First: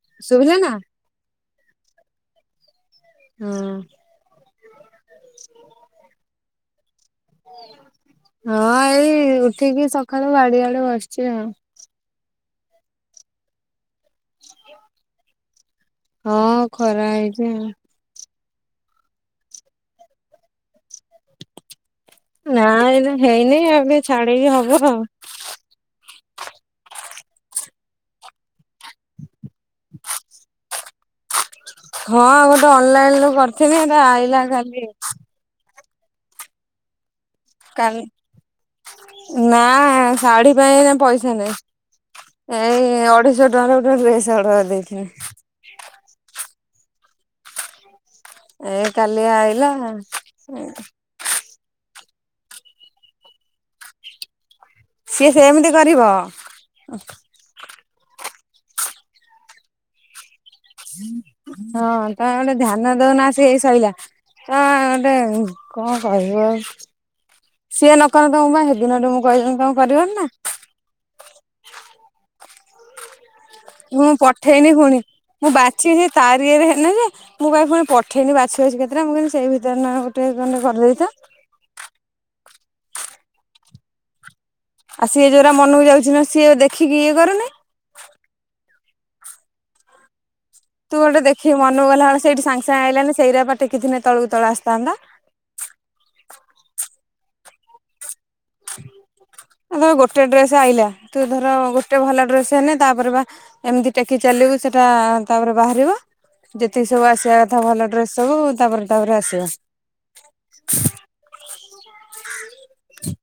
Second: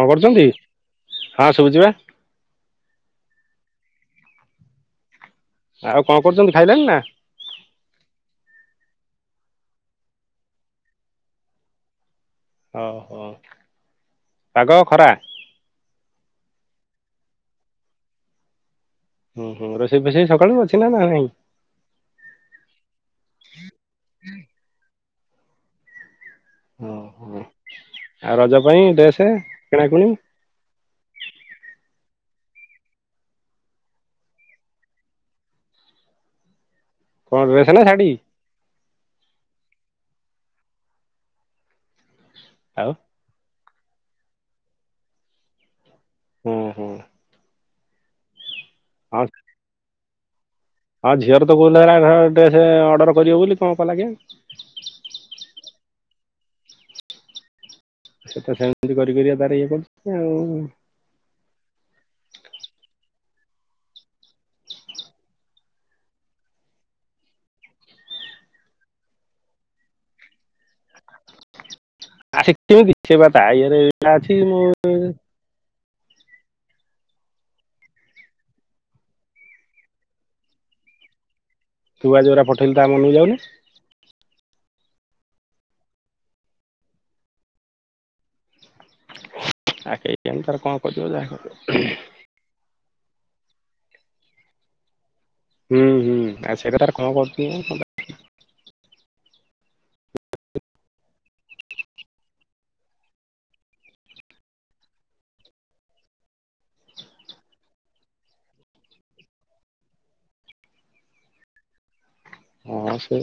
କଣ କରୁଛନ୍ତି? ଶୁଭିଲା ନା ହଁ ସୁବୁଚିବା। ହୁଁ। ଆଉ କଣ କରୁଛନ୍ତି ଖାଇଲଣିି ନା? ହଁ ଏଇ ଉଠିକି ସକାଳୁ ବାଡିଆଡେ ବସିଛି ଆଉ। ଓହୋ ପାଗ ଖରା? ହଁ ଖରା ହେଇଛି ଆଉ। ହୁଁ ହୁଁ ରୋଷେଇ ଫଷେଇ ସକାଳୁ ଅଛିନା ନା ନାଇଁ? ନାଇଁ ହେଇନି ଏବେ ଛାଡିକି ହବ ଆଉ ହଁ ହଁ ଆଉ ରଜ ପାଇଁ ଡେସ କିଣାକିଣି ହଁ ଗୋଟେ ଅନଲାଇନରୁୁ କରିଥିବି ହେଇଟା ଆଇଲା କାଲି। କଣ ଡ୍ରେସ ନା କାଲି ଶାଢ଼ି? ନା ଶାଢୀ ପାଇଁ ନା ପଇସା ନାହିଁ। ଏଇ ଆଉ ଅଢେଇଶ ଟଙ୍କାର ଗୋଟେ ଡ୍ରେସ ଅଡର ଦେଇଥିଲି। ହୁଁ ହୁଁ। ଏ ହଁ କାଲି ଆଇଲା। ହଁ ଝିଅର ତ କହୁଥିଲା ହେ ଡ୍ରେସ ଅର୍ଡର କରିବ ବୋଲି କଣ କଲା କେଜାଣି? ସିଏ ସେମିତି କରିବ। ସିଏ ତ ସେମିତି କରି କରି ତାର ଇଏ କରୁଛି ଆଉ। ହଁ କାଇଁ ଗୋଟେ ଧ୍ୟାନ ଦଉନା ଆସିକି ଏଇ ସଇଲା। କ ଗୋଟେ କ କହିବ? ସିଏ ନକରନ୍ତି ତମ ବା ହେ ଦିନଠୁ ମୁଁ କହିଲିଣୀ ତମେ କରିବନି ନା? [inaudible] ମୁଁ ଅଛି ପଠେଇନି ମୁଁ ପୁଣି। ମୁଁ ବାଛିିଚି ତାରି ଇଏରେ ହେଲେ ଯେ ମୁଁ ପାଇଁ ପୁଣି ପଠେଇନି ବାଛିବାଛି କେତେଟା ମୁଁ କି ସେଇ ଭିତରେ ନା ଗୋଟେ କଣଟେ କରିଦେଇଥା। ତୁ ଆଜି ଯୋରା ପଠେଇଲୁ ତା ମନକୁ ଯାଉନି। ଆଉ ସିଏ ଯୋରା ମନକୁ ଯାଉଛି ନା ସିଏ ଦେଖିକି ଇଏ କରୁନି। ଆ କେଇ ତାନି କଣ? ତୁ କରିବ ଗୋଟେ ଯାହା କରିବ। ଦେଖି ମନକୁ ଗଲାବେଳେ ସେଇଠି ସାଙ୍ଗ ସାଙ୍ଗ ଆଇିଲାଣି ସେଇରାପା ଟେକି ଥିଲେ ତଳକୁ ତଳ ଆସିଥାନ୍ତା। ହୁଁ ହୁଁ ଆ ସେଇରା ତାର କଣ କରୁଚି ଆଲ ଗୋଟେ ଡ୍ରେସ ଆଇଲା ତୁ ଧର ଗୋଟେ ଭଲ ଡ୍ରେସ ହେନ ତାପରେ ବା ଏମିତି ଟେକି ଚାଲିବୁ ସେଟା ତାପରେ ବାହାରିବ। ଯେତିକି ସବୁ ଆସିବା କଥା ଭଲ ଡ୍ରେସ ସବୁ ତାପରେ ତାପରେ ଆସିବ। [unintelligible] ହଁ ସେ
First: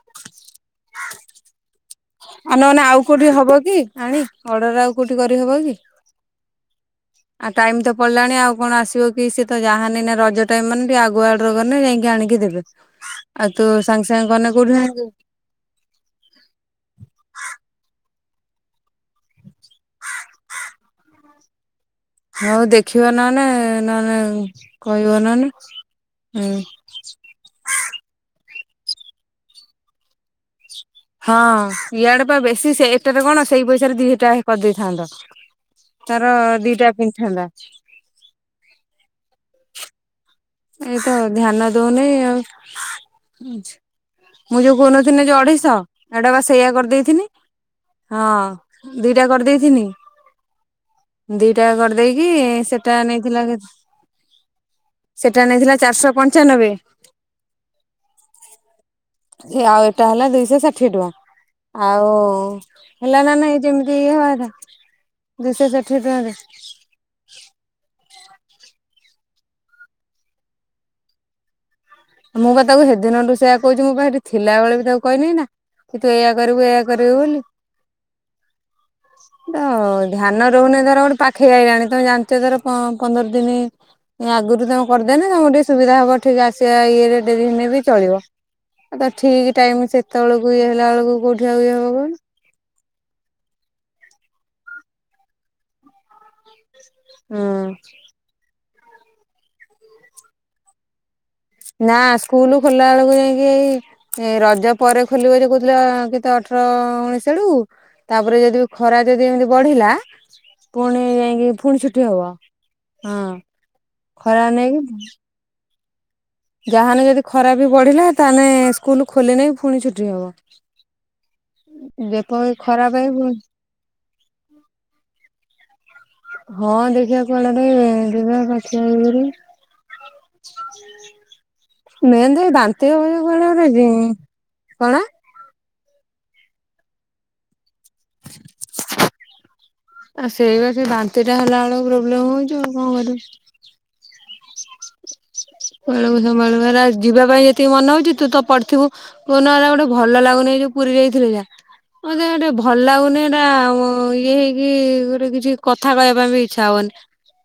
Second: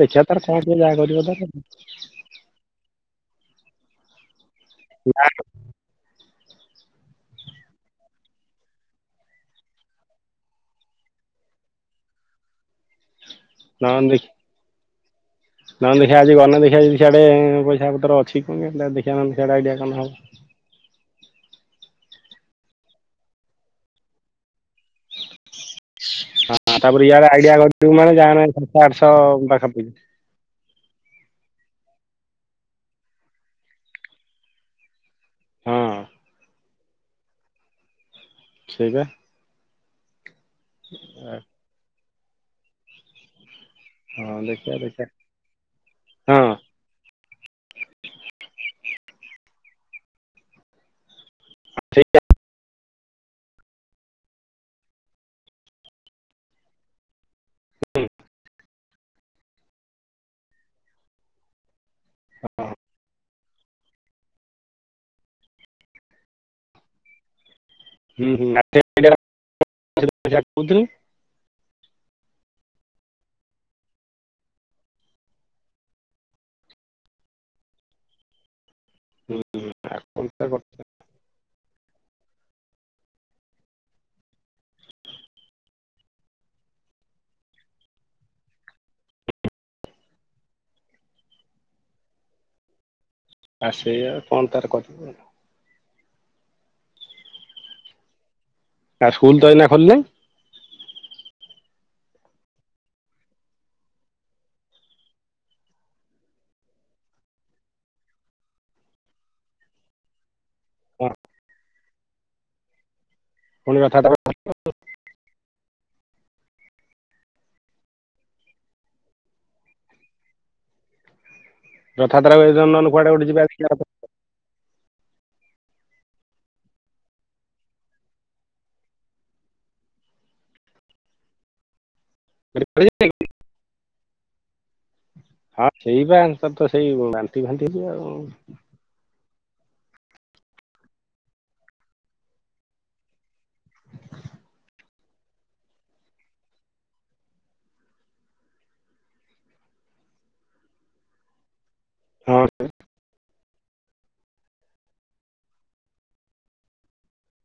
ଦେଖିବା ତାର କଣ କିଏ ଯାହା କରିବ ତାର ଆଉ ନହନେ ଆଉ କୋଉଠି ହବ କି ଆଣି ଅର୍ଡର ଆଉ କୋଉଠି କରିହବ କି? ଆଉ ଟାଇମ ତ ପଲାଣି ଆଉ କଣ ଆସିବ କି ସିଏ ତ ଯାହାନି ନା ରଜ ଟାଇମ ମାନେ ଟିକେ ଆଗୁଆ କଲେ ଯାଇକି ଆଣିକି ଦେବେ ଆଉ ତୁ ସାଙ୍ଗେ ସାଙ୍ଗେ କନେ କୋଉଠି ଆଣି ନହଲେ ଦେଖିବା ଆଜି ଗଲେ ଦେଖିଆ ଯଦି ସିଆଡେ ପଇସା ପତର ଅଛି କଣ କେଆଣି ତା ଦେଖିଆ ନହେଲେ ସିଆଡେ ଆଇଡିଆ କଲେ ହବ। ହଉ ଦେଖିବ ନହନେ ନହନେ କହିବ ନହନେ ହୁଁ। ତାପରେ ୟାର ଆଇଡିଆ କରିଥୁ ମାନେ ଯାହନେ ସାତଶହ ଆଠଶହ ପାଖା ପା ହଁ ଇଆଡେ ପା ବେଶୀ ସେଟାରେ କଣ ସେଇ ପଇସାରେ ଦିହଟା ଆହେ କରିଦେଇଥାନ୍ତ। ହଁ ତାର ଦିଟା ପିନ୍ଧିଥାନ୍ତା। ସେଇପା। ଏଇତ ଧ୍ୟାନ ଦଉନେଇ ଆଉ। ହଁ ମୁଁ ଦେଖିବା ଯୋଉ ଦେଖିବା କହୁନଥିଲି ଯୋଉ ଅଢ଼େଇଶ ଏଟା ବା ହଁ ସେଇଆା କରିଦେଇଥିନି ହଁ ଦିଟା କରିଦେଇଥିନି। ଦିଟା ସେଇ କରିଦେଇକି ସେଟା ନେଇଥିଲା କେ ସେଟା ନେଇଥିଲା ଚାରିଶହ ପଞ୍ଚାନବେ। ହୁଁ। ସେ ଆଉ ଏଇଟା ହେଲା ଦୁଇଶହ ଷାଠିଏ ଟଙ୍କା। ଆଉ ହେଲା ନା ନାଇଁ ଯେମିତି ଇଏ ହବାର। ଦୁଇଶହ ଷାଠିଏ ଟଙ୍କାରେ। ହୁଁ ହୁଁ କହୁି [unintelligible] ମୁଁ ବା ତାକୁ ହେଦିନଠୁ ସେୟା କୋହୁଛି ମୁଁ ବା ସେଠି ଥିଲାବେଳେ ବି ତାକୁ କହିନି ନା। କି ତୁ ଏୟା କରିବୁ ଏୟା କରିବୁ ବୋଲି। ତ ଧ୍ୟାନ ରହୁନି ତାର ଗୋଟେ ପାଖେଇ ଆଇଲାଣି ତମେ ଜାଣିଛ ତର ପନ୍ଦର ଦିନି ଆଗରୁ ତମେ କରିଦେନେ ତମକୁ ଟିକେ ସୁବିଧା ହବ ଠିକ ଆସିବା ଇଏରେ ଡେରି ହେନେ ବି ଚଳିବ। ଆଉ ଠିକ୍ ଟାଇମ୍ ସେତେବେଳକୁ ଇଏ ହେଲା ବେଳକୁ କୋଉଠି ଆଉ ଇଏ ହବ। ଆ ସେୟା ଆଉ କଣ ତାର କରିିବୁ। ହଁ। ଆ ସ୍କୁଲ ତ ଏ ନା ଖୋିଲିନି? ନା ସ୍କୁଲ ଖୋଲା ବେଳକୁ ଯାଇଙ୍କି ଏଇ ଏ ରଜ ପରେ ଖୋଲିବ ଯେ କୋହୁଥିଲା କେତେ ଅଠର ଉଣେଇଶି ଆଡୁକୁ। ତାପରେ ଯଦି ଖରା ଯଦି ଏମିତି ବଢିଲା ପୁଣି ହଁ ଯାଇକି ପୁଣି ଛୁଟି ହବ ହଁ ପୁଣି ରଥଯାତ୍ରା ଖରା ନେଇକି। ଯାହାନେ ଯଦି ଖରା ବି ବଢିଲା ତାହେନେ ସ୍କୁଲ ଖୋଲିନେ ପୁଣି ଛୁଟି ହବ। ରଥଯାତ୍ରାକୁ ବେପ ବି ଏ ନହେଲେ ଖରାପ କୁଆଡେ ଗୋଟେ ହେଇବ ଯିବା [unintelligible] ଦେଖିବା ହଁ ଦେଖିବା କୁଆଡେ ଗୋଟେ ଯିବା ପାଚିବା [unintelligible] ହେଇକରି। ମେନ୍ ତ ବାନ୍ତି ହବ ଜେ କୁଆଡେ ଗୋଟେ ଜିଁ ହଁ ସେଇ ବା ତର ତ [unintelligible] ସେଇ ବାନ୍ତି ଫାନ୍ତିକି ଆଉ। ଆଉ ସେଇ ବା ସେ ବାନ୍ତି ଟା ହେଲା ବେଳକୁ ପ୍ରୋବ୍ଲେମ୍ ହୋଉଛିି ଆଉ କଣ କରିବୁ। ବେଳକୁ ସମ୍ଭଳୁ [unintelligible] ଯିବା ପାଇଁ ଯେତିକି ମନେ ହଉଛି ତୁ ତ ପଡିଥିବୁ। କୋଉ ହେଲା ଗୋଟେ ଭଲ ଲାଗୁନି ଯୋଉ ପୁରୀ ଯାଇଥିଲି ଯା ମୋତେ ଆଉ ଗଟେ ଭଲ ଲାଗୁନି। ଇଏ ହେଇକି ଗୋଟେ କିଛି କଥା କହିବା ପାଇଁ ବି ଇଚ୍ଛା ହବନି।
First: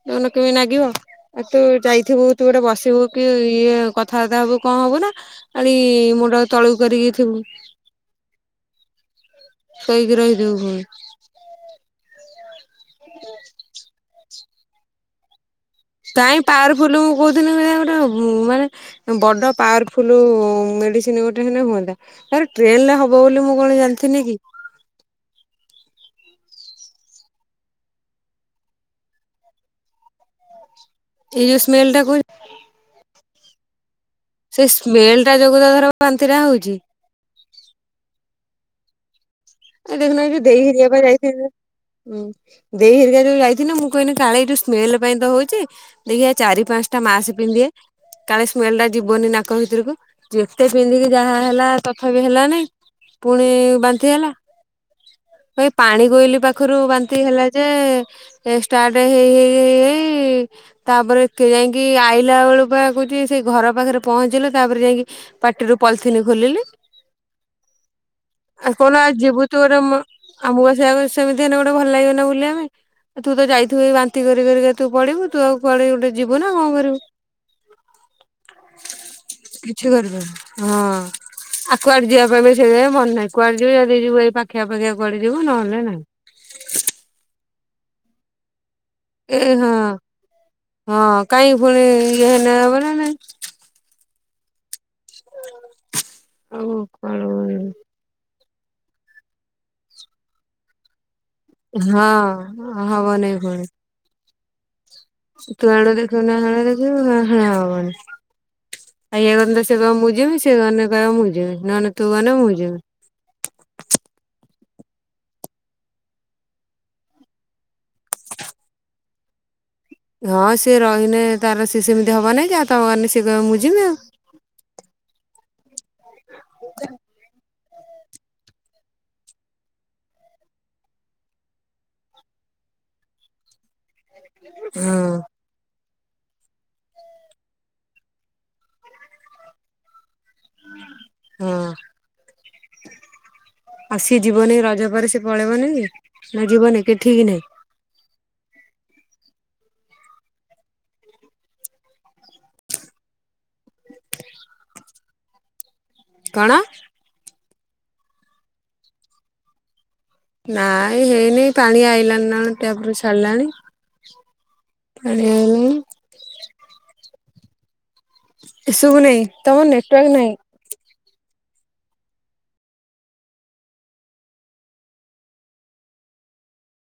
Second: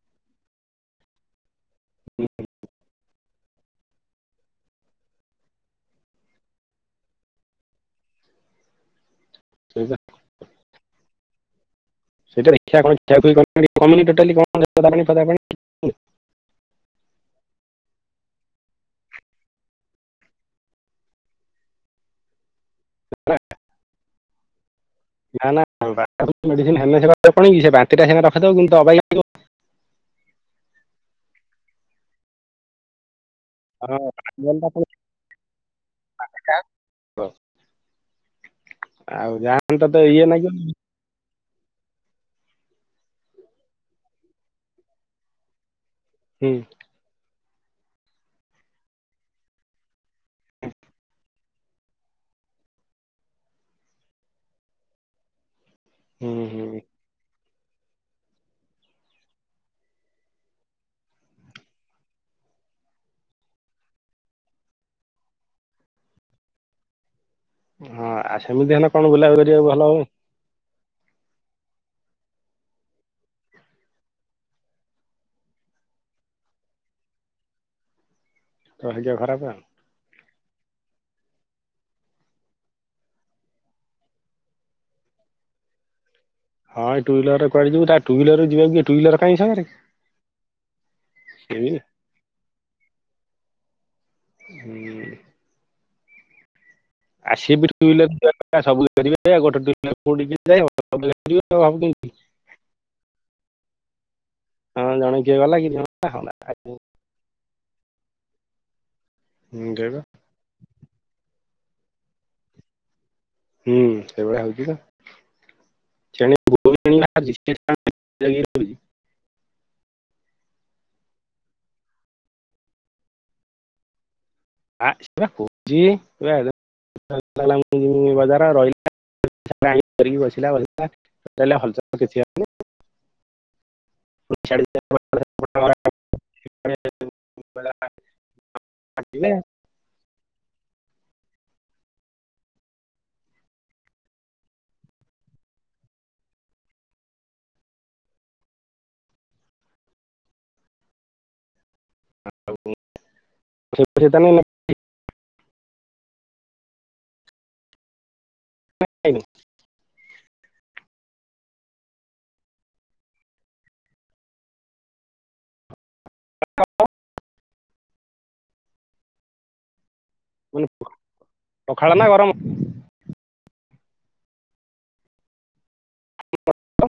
ତାନେ କେମିତି ନାଗିବ ଆଉ ତୁ ଯାଇଥିବୁ ତୁ ଗୋଟେ ବସିଥିବୁ କି ଇଏ କଥାବାର୍ତ୍ତା ହବୁ କଣ ହବୁ ନା ଖାଲି ମୁଣ୍ଡ ତଳକୁ କରିକି ଥିବୁ। ହଁ ଶୋଇକି ରହିଥିବୁ ପୁଣି। ସେଇ ଛ କ [unintelligible] ତାହିଁ ପାୱାରଫୁଲ ମୁଁ କହୁଥିନି ଗୋଟେ ମାନେ ବଡ ପାୱାରଫୁଲ୍ ମେଡିସିନ୍ ଗୋଟେ ହେଲେ ହୁଅନ୍ତା। ତାର ଟ୍ରେନ୍ ରେ ହବ ବୋଲି ମୁଁ କଣ ଜାଣିଥିନି। ନା ନା ହେଣ ବାନ୍ତି ଟା ସେ ରଖିଦବ କିନ୍ତୁ [unintelligible] ଅବାଗିଆ ଲାଗିବ। ଏଇ ଯୋଉ ସ୍ମେଲ ଟାକୁ ହଁ, ସେ ଜଲଟା ପୁଣି ସ୍ମେଲ୍ ଟା ଯୋଗୁ ତ ତାର ବାନ୍ତିଟା ହୋଉଛି। ଆଉ ଯା ଏ ଦେଖୁନ ଯୋଉ ଦେଇ ହେରିିକା ଯୋଉ ଯାଇଥିନୁ। ଦେଇ ହେରିକା ଯୋଉ ଯାଇଥିନେ ମୁଁ କହିଲି କାଳେ ଏ ଯୋଉ ସ୍ମେଲ ପାଇଁ ତ ହଉଛି ଦେଖିବା ହୁଁ ଚାରି ପାଞ୍ଚ ତି ମାସ ପିନ୍ଧିଏ କାଲେ ସ୍ମେଲ ଟା ଯିବନି ନାକ ଭିତରକୁ ଯେତେ ପିନ୍ଧିକି ଯାହା ହେଲା ତଥାପି ହେଲାନି ପୁଣି ବାନ୍ନ୍ତି ହେଲା। ଏଇ ପାଣି ବୋହିଲି ହୁଁ ହୁଁ ପାଖରୁ ବାନ୍ତି ହେଲା ଯେ ଏ ଷ୍ଟାର୍ଟ ହେଇ ହେଇ ହେଇ ତାପରେ କେ ଯାଇକି ଆଇଲା ବେଳୁପା କହୁଚି ସେ ଘର ପାଖରେ ପହଞ୍ଚିଲା ତାପରେ ଯାଇକି ପାଟିରୁ ପଲିଥିନ୍ ଖୋଲିଲି। ହଁ ଆଉ ସେମିତି ହେନେ କଣ ବୁଲାବୁଲି କରିବାକୁ ଭଲ ହବ। ଆଉ ମୁଁ ସେଇଆ କଉଚି ସେମିତି ହେଲେ ଗୋଟେ ଭଲ ଲାଗିବନା ବୁଲିବାପାଇଁ। ତୁ ତ ଯାଇଥିବୁ ବାନ୍ତି କରିକରିକା ତୁ ପଢିବୁ ତୁ ଆଉ ପଳେଇ ଗୋଟେ ଯିବୁ ନା କଣ କରିବୁ। ତୋ ଭାଗ୍ୟ ଖରାପା ଆଉ। କିଛି କରିବନି ହଁ ଆଉ କୁଆଡେ ଯିବା ପାଇଁ ସେ ମନ ନାହିଁ କୁଆଡେ ଯିବ ଯିବୁ ଏଇ ପାଖିଆ ପାଖିଆ ଯିବୁ ନହେନେ ନାଇଁ। ହଁ ଟୁଇଲର ରେ କୁଆଡେ ଯିବୁ ତା ଟୁଇଲର ରେ ଯିବାକୁ କି ଏ ହଁ ହଁ କାଇ ସିଏ ବି ପୁଣି ଏ ହେନେ ହବନା ନାଇଁ। ହୁଁ ଆଉ କଣ? [inaudible] [inaudible] [inaudible] ହଁ ଜଣେଇ [inaudible] ଖାଇବାକୁ ଗନେତ ସେ ହୁଁ, କଇବ ସେଇପା। ମୁଁ ଯିବି ସେ କଇନେ କଇବ ମୁଁ ଯିବି ନହେଲେ ତୁ ଗନେ ମୁଁ ଯିବି। ହୁଁ ସେଇଭଳିଆ ହଉଚି ପା। [inaudible] ହଁ ସିଏ ରହିନେ ତାର ସିଏ ସେମିତି ହବ ନେହିଁକି ଆ ତମ ଗନେ ସେ କହ ମୁଁ ଯିବି ଆଉ। [unintelligible] [unintelligible] ହଁ [inaudible] ହେଲା ହଁ ଆଉ ସିଏ ଯିବନି ରଜ ପରେ ସିଏ ପଳେଇବନି କି ନା ଯିବନି କେ ଠିକ୍ ନାହିଁ? [inaudible] କଣ [inaudible] ନାଇଁ ହେଇନି ପାଣି ଆଇିଲା ନା ଟ୍ୟାପରୁ ଛାଲାଣି। ପାଣି ଆଇନି। [inaudible] ଏ ଶୁଭୁନି ତମର ନେଟୱାର୍କ ନାହିଁ? [inaudible] ପଖାଳ ନା ଗରମ? [inaudible]